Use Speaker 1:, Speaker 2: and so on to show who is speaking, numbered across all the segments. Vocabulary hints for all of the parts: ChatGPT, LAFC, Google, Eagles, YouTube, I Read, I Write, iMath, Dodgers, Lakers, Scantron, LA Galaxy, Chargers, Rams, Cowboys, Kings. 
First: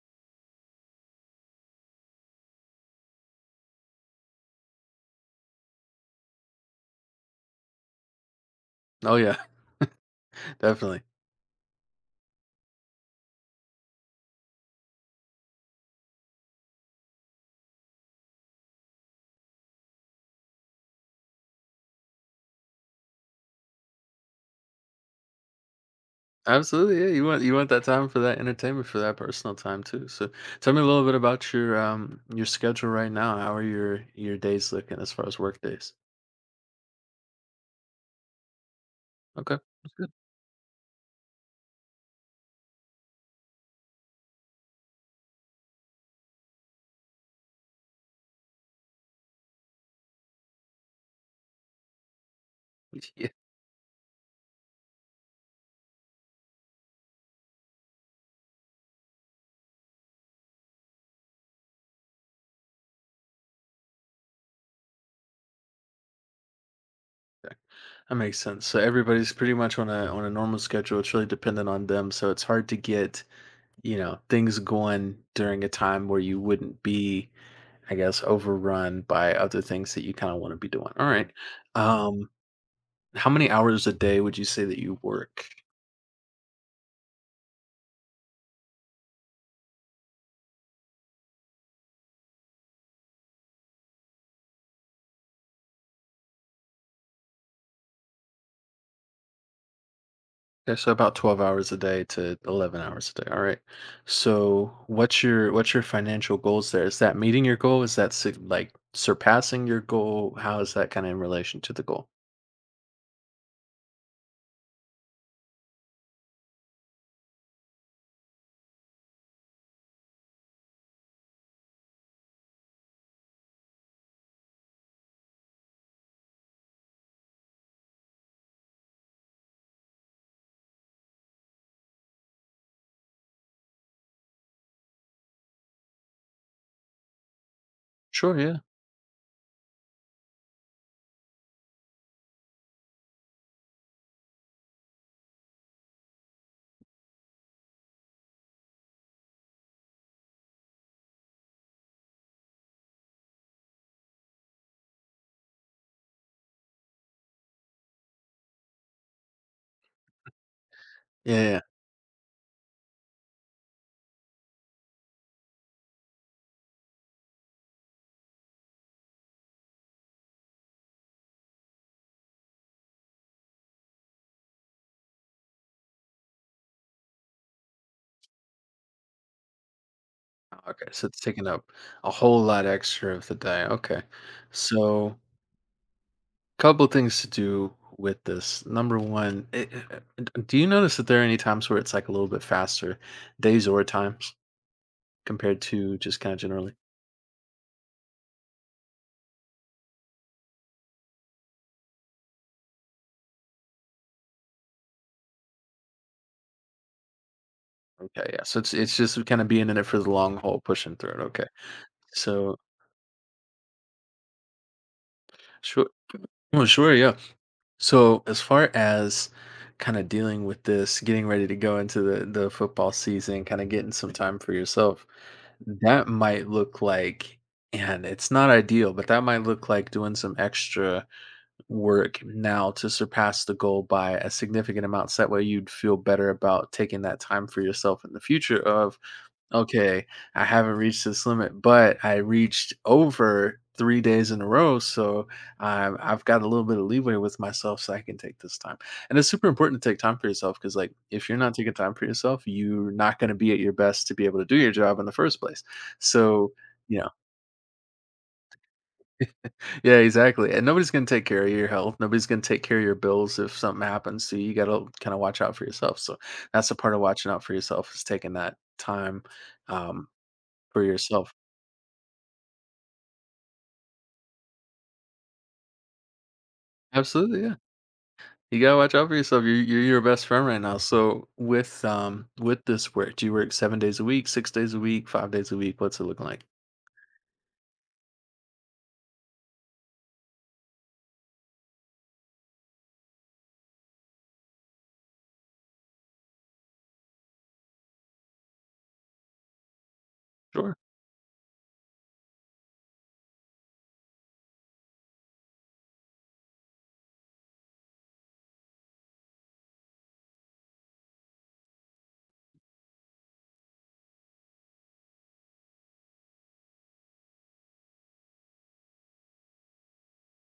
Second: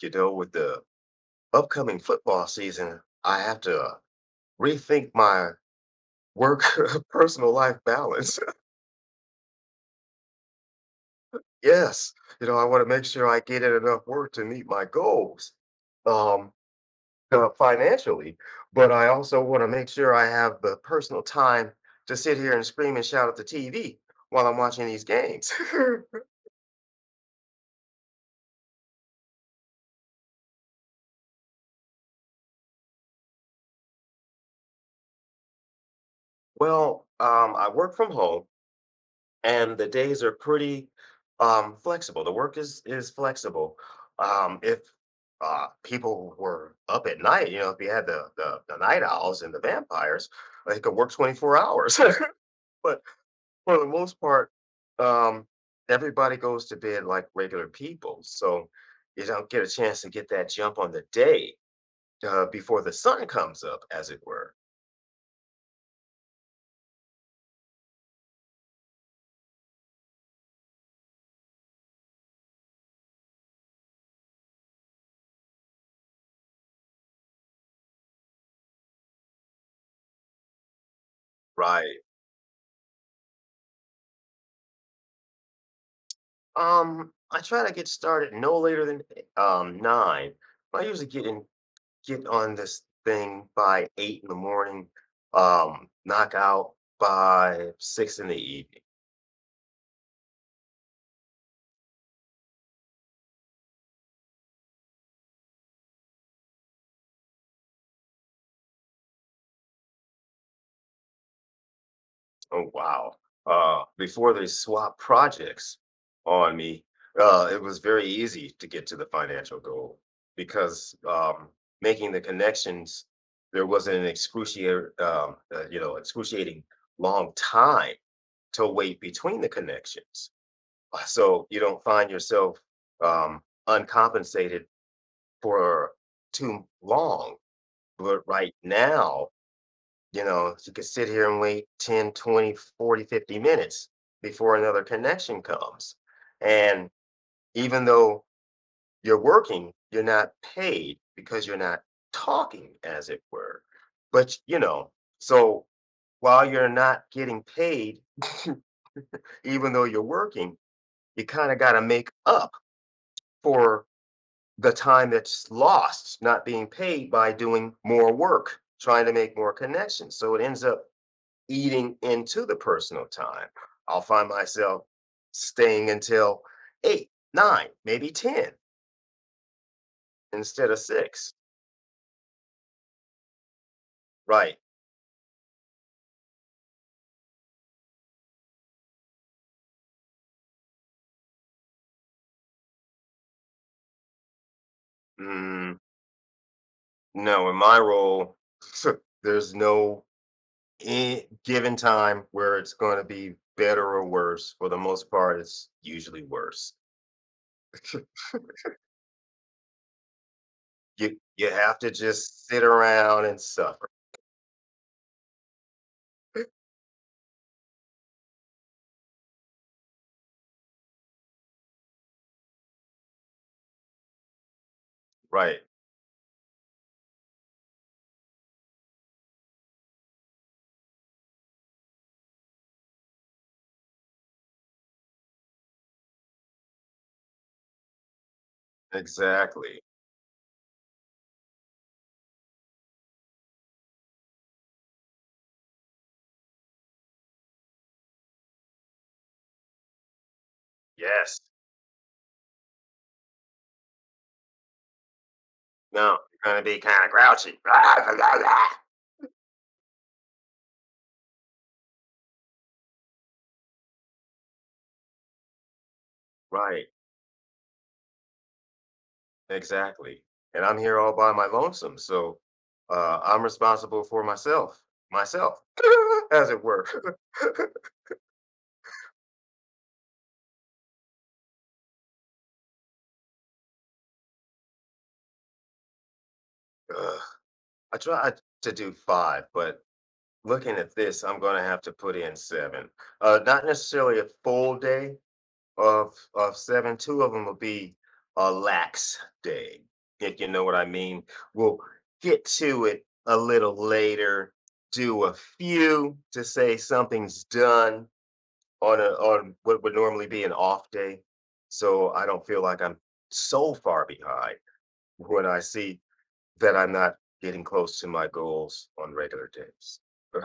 Speaker 1: With the upcoming football season, I have to rethink my work personal life balance.
Speaker 2: Oh yeah, definitely.
Speaker 1: Yes, you know, I want to make sure I get in enough work to meet my goals um, financially, but I also want to make sure I have the personal time to sit here and scream and shout at the TV while I'm watching these games.
Speaker 2: Absolutely, yeah. You want that time for that entertainment, for that personal time too. So, tell me a little bit about your schedule right now. How are your days looking as far as work days?
Speaker 1: Well, I work from home.
Speaker 2: Okay,
Speaker 1: And the
Speaker 2: that's good.
Speaker 1: days are pretty flexible. The work is flexible. If people were up at night, you know, if you had the night owls and the vampires, they could work 24 hours. But
Speaker 2: Yeah,
Speaker 1: for the most part, um, everybody goes to bed like regular people, so you don't get a chance to get that jump on the day before the sun comes up, as it were.
Speaker 2: that makes sense. So everybody's pretty much on a normal schedule. It's really dependent on them. So it's hard to get you know things going during a time where you wouldn't be, I guess, overrun by other things that you kind of want to be doing. All right.
Speaker 1: Right.
Speaker 2: Um, how many hours a day would you say that you work?
Speaker 1: I try to get started no later than nine. I usually get on this thing by eight in the morning, knock out by six in the evening.
Speaker 2: Okay, so about 12 hours a day to 11 hours a day. All right. So what's your financial goals there? Is that meeting your goal? Is that like surpassing your goal? How is that kind of in relation to the goal?
Speaker 1: Oh wow. Before they swap projects on me, it was very easy to get to the financial goal because making the connections, there wasn't an excruciating long time to wait between the connections. So you don't find yourself uncompensated for too long. But
Speaker 2: Sure,
Speaker 1: right
Speaker 2: yeah.
Speaker 1: now, you know, you could sit here and wait 10, 20, 40, 50 minutes before another connection comes. And even though you're working, you're not paid because you're not talking, as it were. But, you know, so while you're not getting paid, even though you're working, you
Speaker 2: Yeah,
Speaker 1: kind of
Speaker 2: yeah.
Speaker 1: got to make up for the time that's lost not being paid by doing more work, trying to make more connections. So it ends up eating into the personal time. I'll find myself staying until eight, nine, maybe 10 instead of
Speaker 2: Okay, so it's
Speaker 1: six.
Speaker 2: taking up a whole lot extra of the day. Okay.
Speaker 1: Right.
Speaker 2: So couple things to do with this. Number one, do you notice that there are any times where it's like a little bit faster days or times compared
Speaker 1: Mm,
Speaker 2: to just kind of generally?
Speaker 1: no, in my role, there's no given time where it's going to be better or worse. For the most part, it's usually worse.
Speaker 2: Yeah, yeah. So it's just kind of being in it for the long haul, pushing through
Speaker 1: You,
Speaker 2: it. Okay.
Speaker 1: you have to just
Speaker 2: So
Speaker 1: sit around and suffer.
Speaker 2: sure. Well, sure, yeah. So as far as kind of dealing with this, getting ready to go into the football season, kind of getting some time for yourself,
Speaker 1: Right,
Speaker 2: that might look like, and it's not ideal, but that might look like doing some extra work now to surpass the goal by a significant amount. So that way you'd feel better about taking that time for yourself in the future of.
Speaker 1: exactly.
Speaker 2: Okay, I haven't reached this limit, but I reached over 3 days in a row, so, I've got a little bit of leeway with myself so I can take this time, and it's super important to take time for yourself because, like, if you're
Speaker 1: Yes.
Speaker 2: not taking time for yourself, you're not gonna be at your best to be able to do your job in the first place,
Speaker 1: No, you're
Speaker 2: so,
Speaker 1: gonna be
Speaker 2: you
Speaker 1: kinda
Speaker 2: know.
Speaker 1: grouchy.
Speaker 2: Yeah, exactly, and nobody's gonna take care of your health, nobody's gonna take care of your bills if something happens, so you gotta kinda watch out for yourself, so that's a
Speaker 1: Right,
Speaker 2: part of watching out for yourself is taking that time, um,
Speaker 1: exactly, and I'm
Speaker 2: for
Speaker 1: here all
Speaker 2: yourself.
Speaker 1: by my lonesome, so, I'm responsible for myself, as it were.
Speaker 2: Absolutely,
Speaker 1: Ugh,
Speaker 2: yeah. You gotta watch out for yourself. You're your best friend right now. So with this work, do you work 7 days a week, 6 days a week, 5 days a week? What's it looking like?
Speaker 1: I tried to do 5, but looking at this, I'm gonna have to put in 7. Not necessarily a full day, of seven, two of them will be a lax day, if you know
Speaker 2: Sure.
Speaker 1: what I mean. We'll get to it a little later, do a few to say something's done on what would normally be an off day. So I don't feel like I'm so far behind when I see that I'm not getting close to my goals on regular days. Ugh.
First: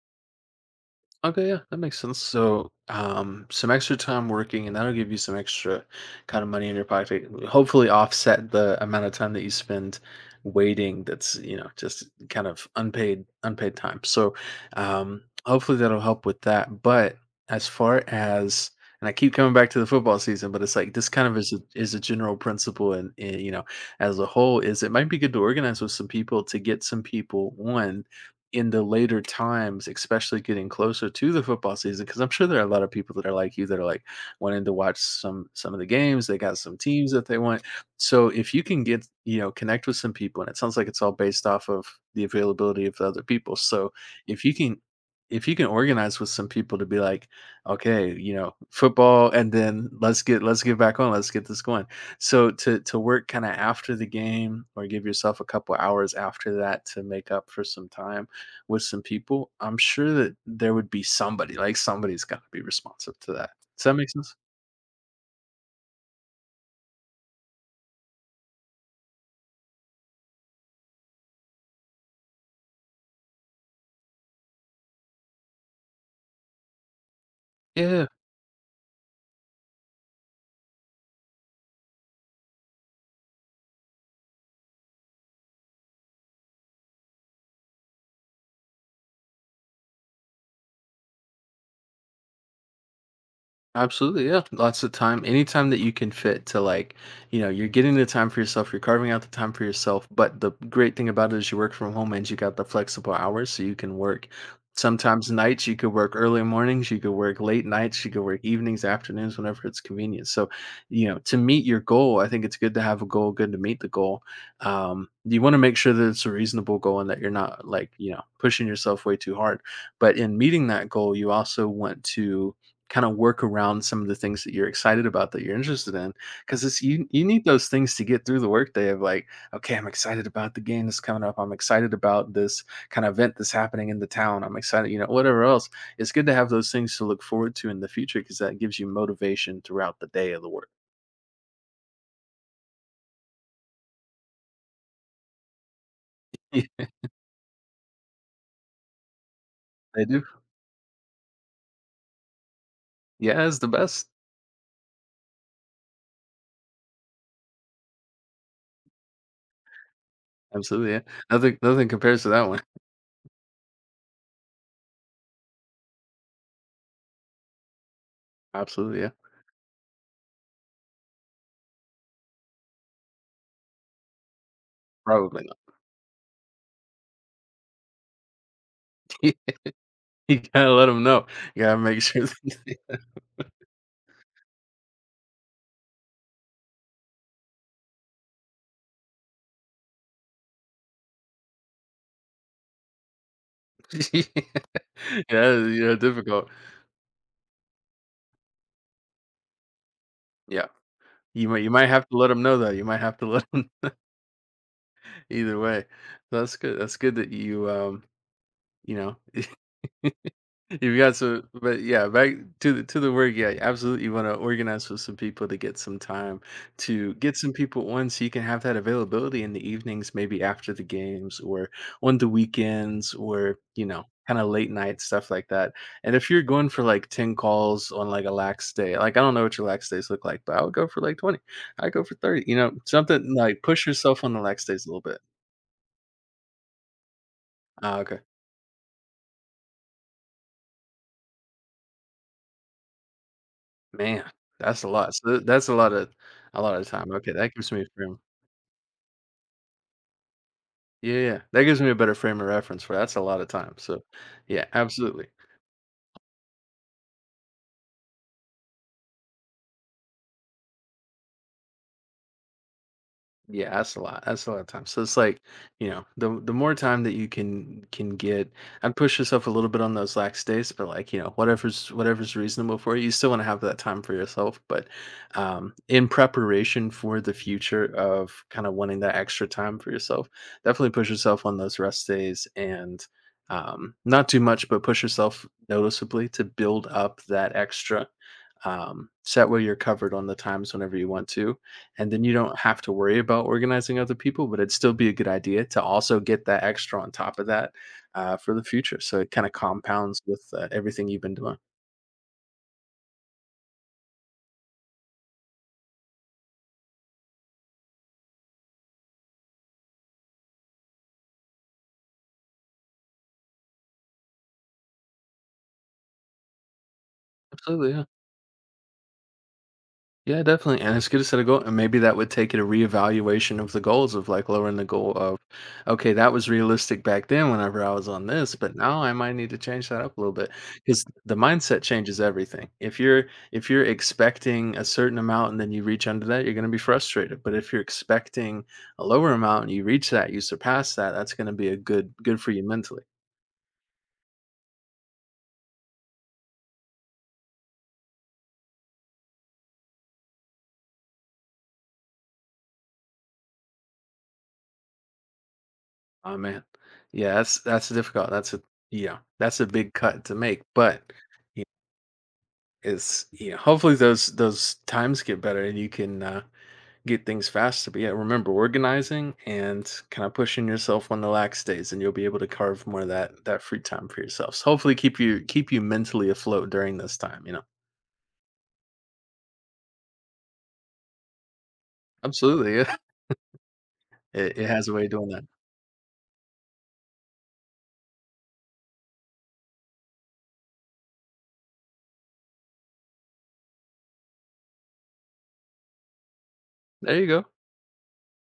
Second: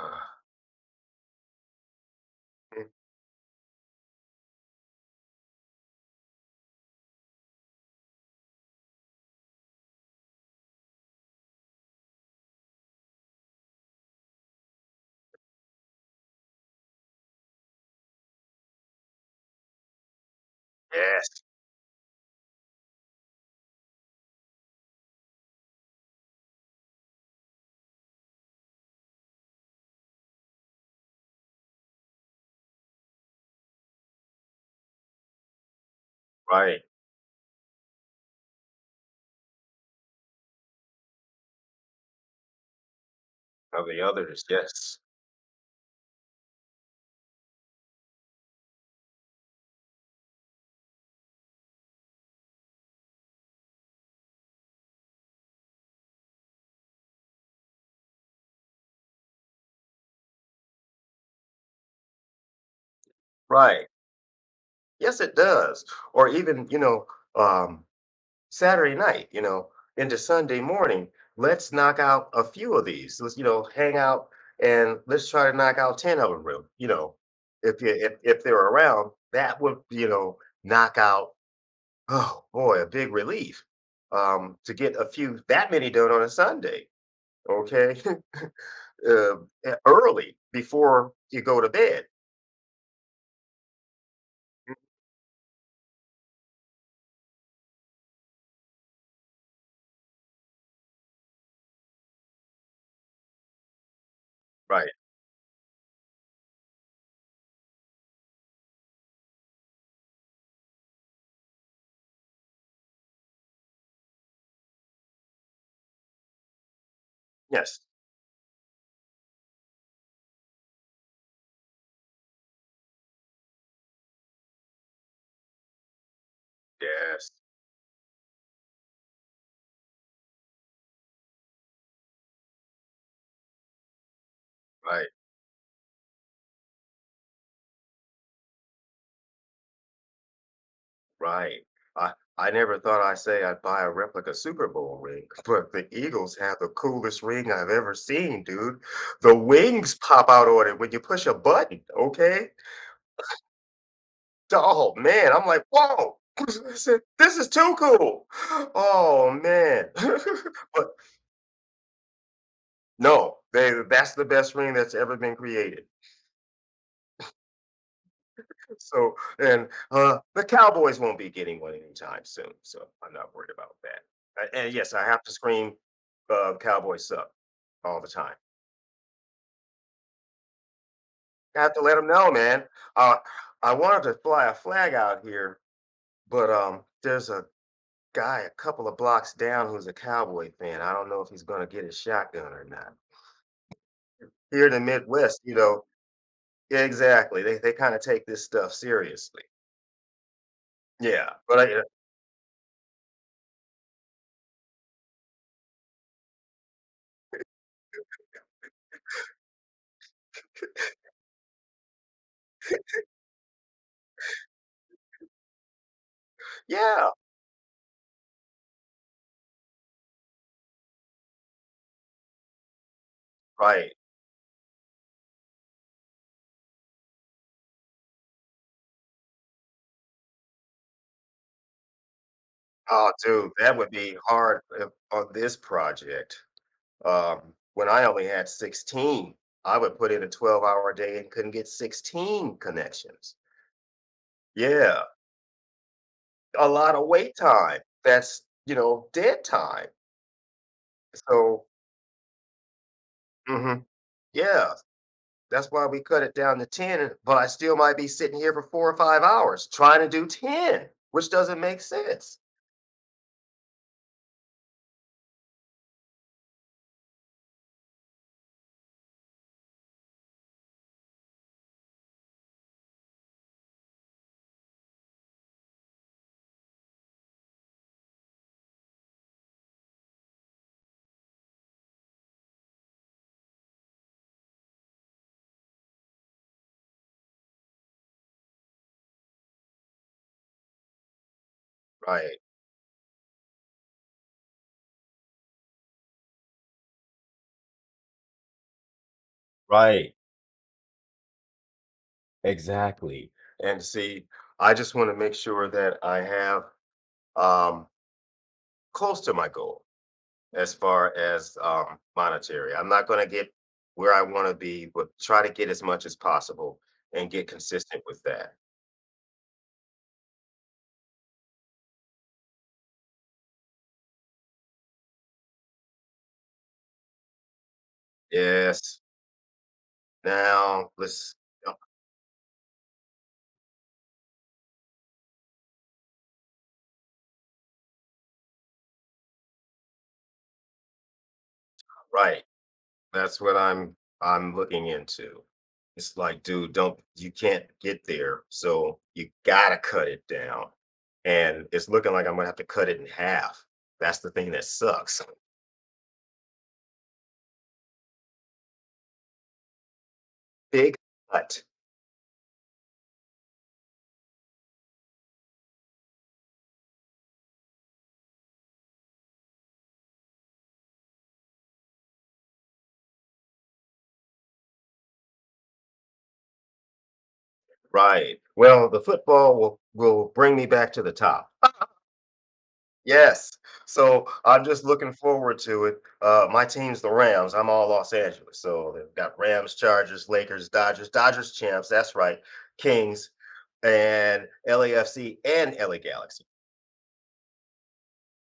Speaker 2: Okay, yeah, that makes sense. So, some extra time working, and that'll give you some extra kind of money in your pocket. Hopefully, offset the amount of time that you spend waiting. That's, you know, just kind of unpaid time. So, hopefully that'll help with that. But as far as, and I keep coming back to the football season, but it's like this kind of
Speaker 1: Yes,
Speaker 2: is a general principle, and, you know, as a whole, is it might be good to organize with some people to get some people one in the later times, especially getting closer to the football season, because I'm sure there are a lot of people that are like you that are like wanting to watch some of the games. They got some
Speaker 1: right.
Speaker 2: teams that they want. So if you can get, you know, connect with some people, and it sounds like it's all based off of the availability of the other people.
Speaker 1: Of
Speaker 2: So
Speaker 1: the
Speaker 2: if
Speaker 1: others,
Speaker 2: you can
Speaker 1: yes.
Speaker 2: if you can organize with some people to be like, okay, you know, football, and then let's get back on, let's get this going. So to work kind of after the game, or give yourself a couple hours after that to make up for some time with some people, I'm sure that there would be somebody, like, somebody's gotta be responsive to that. Does
Speaker 1: Right.
Speaker 2: that make sense?
Speaker 1: Yes, it does. Or even, you know, um, Saturday night, you know, into Sunday morning, let's knock out a few of these. Let's, you know, hang out and let's try to knock out 10 of them real, you know, if you
Speaker 2: Yeah.
Speaker 1: if they're around, that would, you know, knock out, oh boy, a big relief. To get a few that many done on a Sunday, okay? uh, Early before you go to bed.
Speaker 2: Absolutely, yeah. Lots of time. Anytime that you can fit to, like, you know, you're getting the time for yourself, you're carving out the time for yourself. But the great thing about it is you work from home and you got the flexible hours so you can work
Speaker 1: Right.
Speaker 2: sometimes nights, you could work early mornings, you could work late nights, you could work evenings, afternoons, whenever it's convenient. So, you know, to meet your goal, I think it's good to have a goal, good to meet the goal. You want to make sure that it's a reasonable goal and that you're not,
Speaker 1: Yes.
Speaker 2: like, you know, pushing yourself way too hard. But in meeting that goal, you also want to kind of work around some of the things that you're excited about, that you're interested in, because it's you
Speaker 1: Yes.
Speaker 2: need those things to get through the workday of, like, okay, I'm excited about the game that's coming up, I'm excited about this kind of event that's happening in the town, I'm excited, you know,
Speaker 1: Right.
Speaker 2: whatever else. It's good to have those things to look forward to in the future because that gives you motivation throughout the day of the work.
Speaker 1: Right. I I never thought I'd say I'd buy a replica Super Bowl ring, but the Eagles have the
Speaker 2: Yeah,
Speaker 1: coolest ring I've ever seen, dude. The wings
Speaker 2: they do.
Speaker 1: pop out on it when you push a button, okay?
Speaker 2: Yeah, it's the best.
Speaker 1: Oh man, I'm like, whoa, I said, this is too cool. Oh man. But
Speaker 2: Absolutely, yeah. Nothing nothing compares to that one.
Speaker 1: no, they that's the best ring that's ever been created.
Speaker 2: Absolutely, yeah.
Speaker 1: So, and the Cowboys won't be getting one anytime soon. So I'm not worried about that. And yes, I have to
Speaker 2: Probably not.
Speaker 1: scream, Cowboys suck all the time.
Speaker 2: You gotta let them know,
Speaker 1: I
Speaker 2: you
Speaker 1: have
Speaker 2: gotta
Speaker 1: to let
Speaker 2: make
Speaker 1: them
Speaker 2: sure
Speaker 1: know, man.
Speaker 2: that.
Speaker 1: Uh, I wanted to fly a flag out here, but there's a guy a couple of blocks down who's a Cowboy fan. I don't know if he's going to get his shotgun or not. Here in the Midwest,
Speaker 2: Yeah,
Speaker 1: you know,
Speaker 2: you know, difficult.
Speaker 1: exactly. They kind of take this stuff seriously.
Speaker 2: Yeah.
Speaker 1: Yeah.
Speaker 2: You might you might have to let them know that, you might have to let them. Either way. So that's good that you, you know, you've got some, but yeah, back to the work. Yeah, you absolutely want to organize with some people to get some time
Speaker 1: Yeah,
Speaker 2: to get some people on, so you can have that availability in the evenings, maybe after the games or on the weekends, or you
Speaker 1: right.
Speaker 2: know, kind of late night stuff like that. And if you're going for like ten calls on like a lax day, like I don't know what your lax days look like, but I would go for like 20. I go for 30. You know,
Speaker 1: Oh,
Speaker 2: something
Speaker 1: dude,
Speaker 2: like
Speaker 1: that
Speaker 2: push
Speaker 1: would be
Speaker 2: yourself on the
Speaker 1: hard
Speaker 2: lax days a
Speaker 1: if
Speaker 2: little bit.
Speaker 1: on this project. Um, when
Speaker 2: Ah,
Speaker 1: I
Speaker 2: okay,
Speaker 1: only had 16, I would put in a 12-hour day and couldn't get 16 connections.
Speaker 2: man, that's a
Speaker 1: Yeah,
Speaker 2: lot. So that's a
Speaker 1: a
Speaker 2: lot of
Speaker 1: lot of
Speaker 2: time. Okay,
Speaker 1: wait
Speaker 2: that gives
Speaker 1: time.
Speaker 2: me room.
Speaker 1: That's, you know, dead time.
Speaker 2: Yeah, yeah. That
Speaker 1: So,
Speaker 2: gives me a better frame of reference for, that's a lot of time,
Speaker 1: mhm,
Speaker 2: so, yeah,
Speaker 1: yeah,
Speaker 2: absolutely.
Speaker 1: that's why we cut it down to 10, but I still might be sitting here for 4 or 5 hours trying to do 10, which doesn't make sense.
Speaker 2: Yeah, that's a lot. That's a lot of time. So it's like, you know, the more time that you can get, I'd push yourself a little bit on those lax days, but, like, you know, whatever's reasonable for you, you still want to have that time for yourself. But in preparation for the future of kind of wanting that extra time for yourself, definitely push yourself on those rest days and, not too much, but push yourself noticeably to build up that extra. Set where you're covered on the times whenever you want to, and then you
Speaker 1: Right.
Speaker 2: don't have to worry about organizing other people, but it'd still be a good idea to also get that extra on top of that, for the future, so it kind of
Speaker 1: Right,
Speaker 2: compounds with everything you've been doing.
Speaker 1: exactly. And see, I just wanna make sure that I have um, close to my goal as far as monetary. I'm not going to get where I want to be, but try to get as much as possible and get
Speaker 2: Absolutely,
Speaker 1: consistent
Speaker 2: yeah.
Speaker 1: with that.
Speaker 2: Yeah, definitely. And it's good to set a goal. And maybe that would take it a reevaluation of the goals of, like, lowering the goal of, okay, that was realistic back then whenever I was on this, but
Speaker 1: Yes.
Speaker 2: now I might need to change that up a little bit,
Speaker 1: Now
Speaker 2: because
Speaker 1: let's
Speaker 2: the
Speaker 1: uh,
Speaker 2: mindset changes everything. If you're expecting a certain amount and then you reach under that, you're going to be frustrated. But if you're expecting a lower amount and you reach that, you surpass that, that's going to be a good
Speaker 1: right.
Speaker 2: for you mentally.
Speaker 1: That's what I'm looking into. It's like, dude, don't you can't get there, so you gotta cut it down. And it's looking like I'm gonna have to cut it in half. That's the thing that sucks.
Speaker 2: Oh man. Yeah, that's difficult. That's a, yeah, that's a big cut to make,
Speaker 1: Big
Speaker 2: but.
Speaker 1: cut.
Speaker 2: Is, you know, hopefully those times get better and you can, get things faster. But yeah, remember organizing and kind of pushing yourself on the lax days, and you'll be able to carve more of that free time for yourself. So hopefully keep you mentally afloat during this time. You know,
Speaker 1: Right. Well, the football will bring me back to the top.
Speaker 2: absolutely, yeah,
Speaker 1: Yes. So I'm
Speaker 2: it
Speaker 1: just
Speaker 2: has a way of
Speaker 1: looking
Speaker 2: doing that.
Speaker 1: forward to it. My team's the Rams. I'm all Los Angeles. So they've got Rams, Chargers, Lakers, Dodgers, Dodgers champs. That's right. Kings and LAFC and LA Galaxy.
Speaker 2: There you go.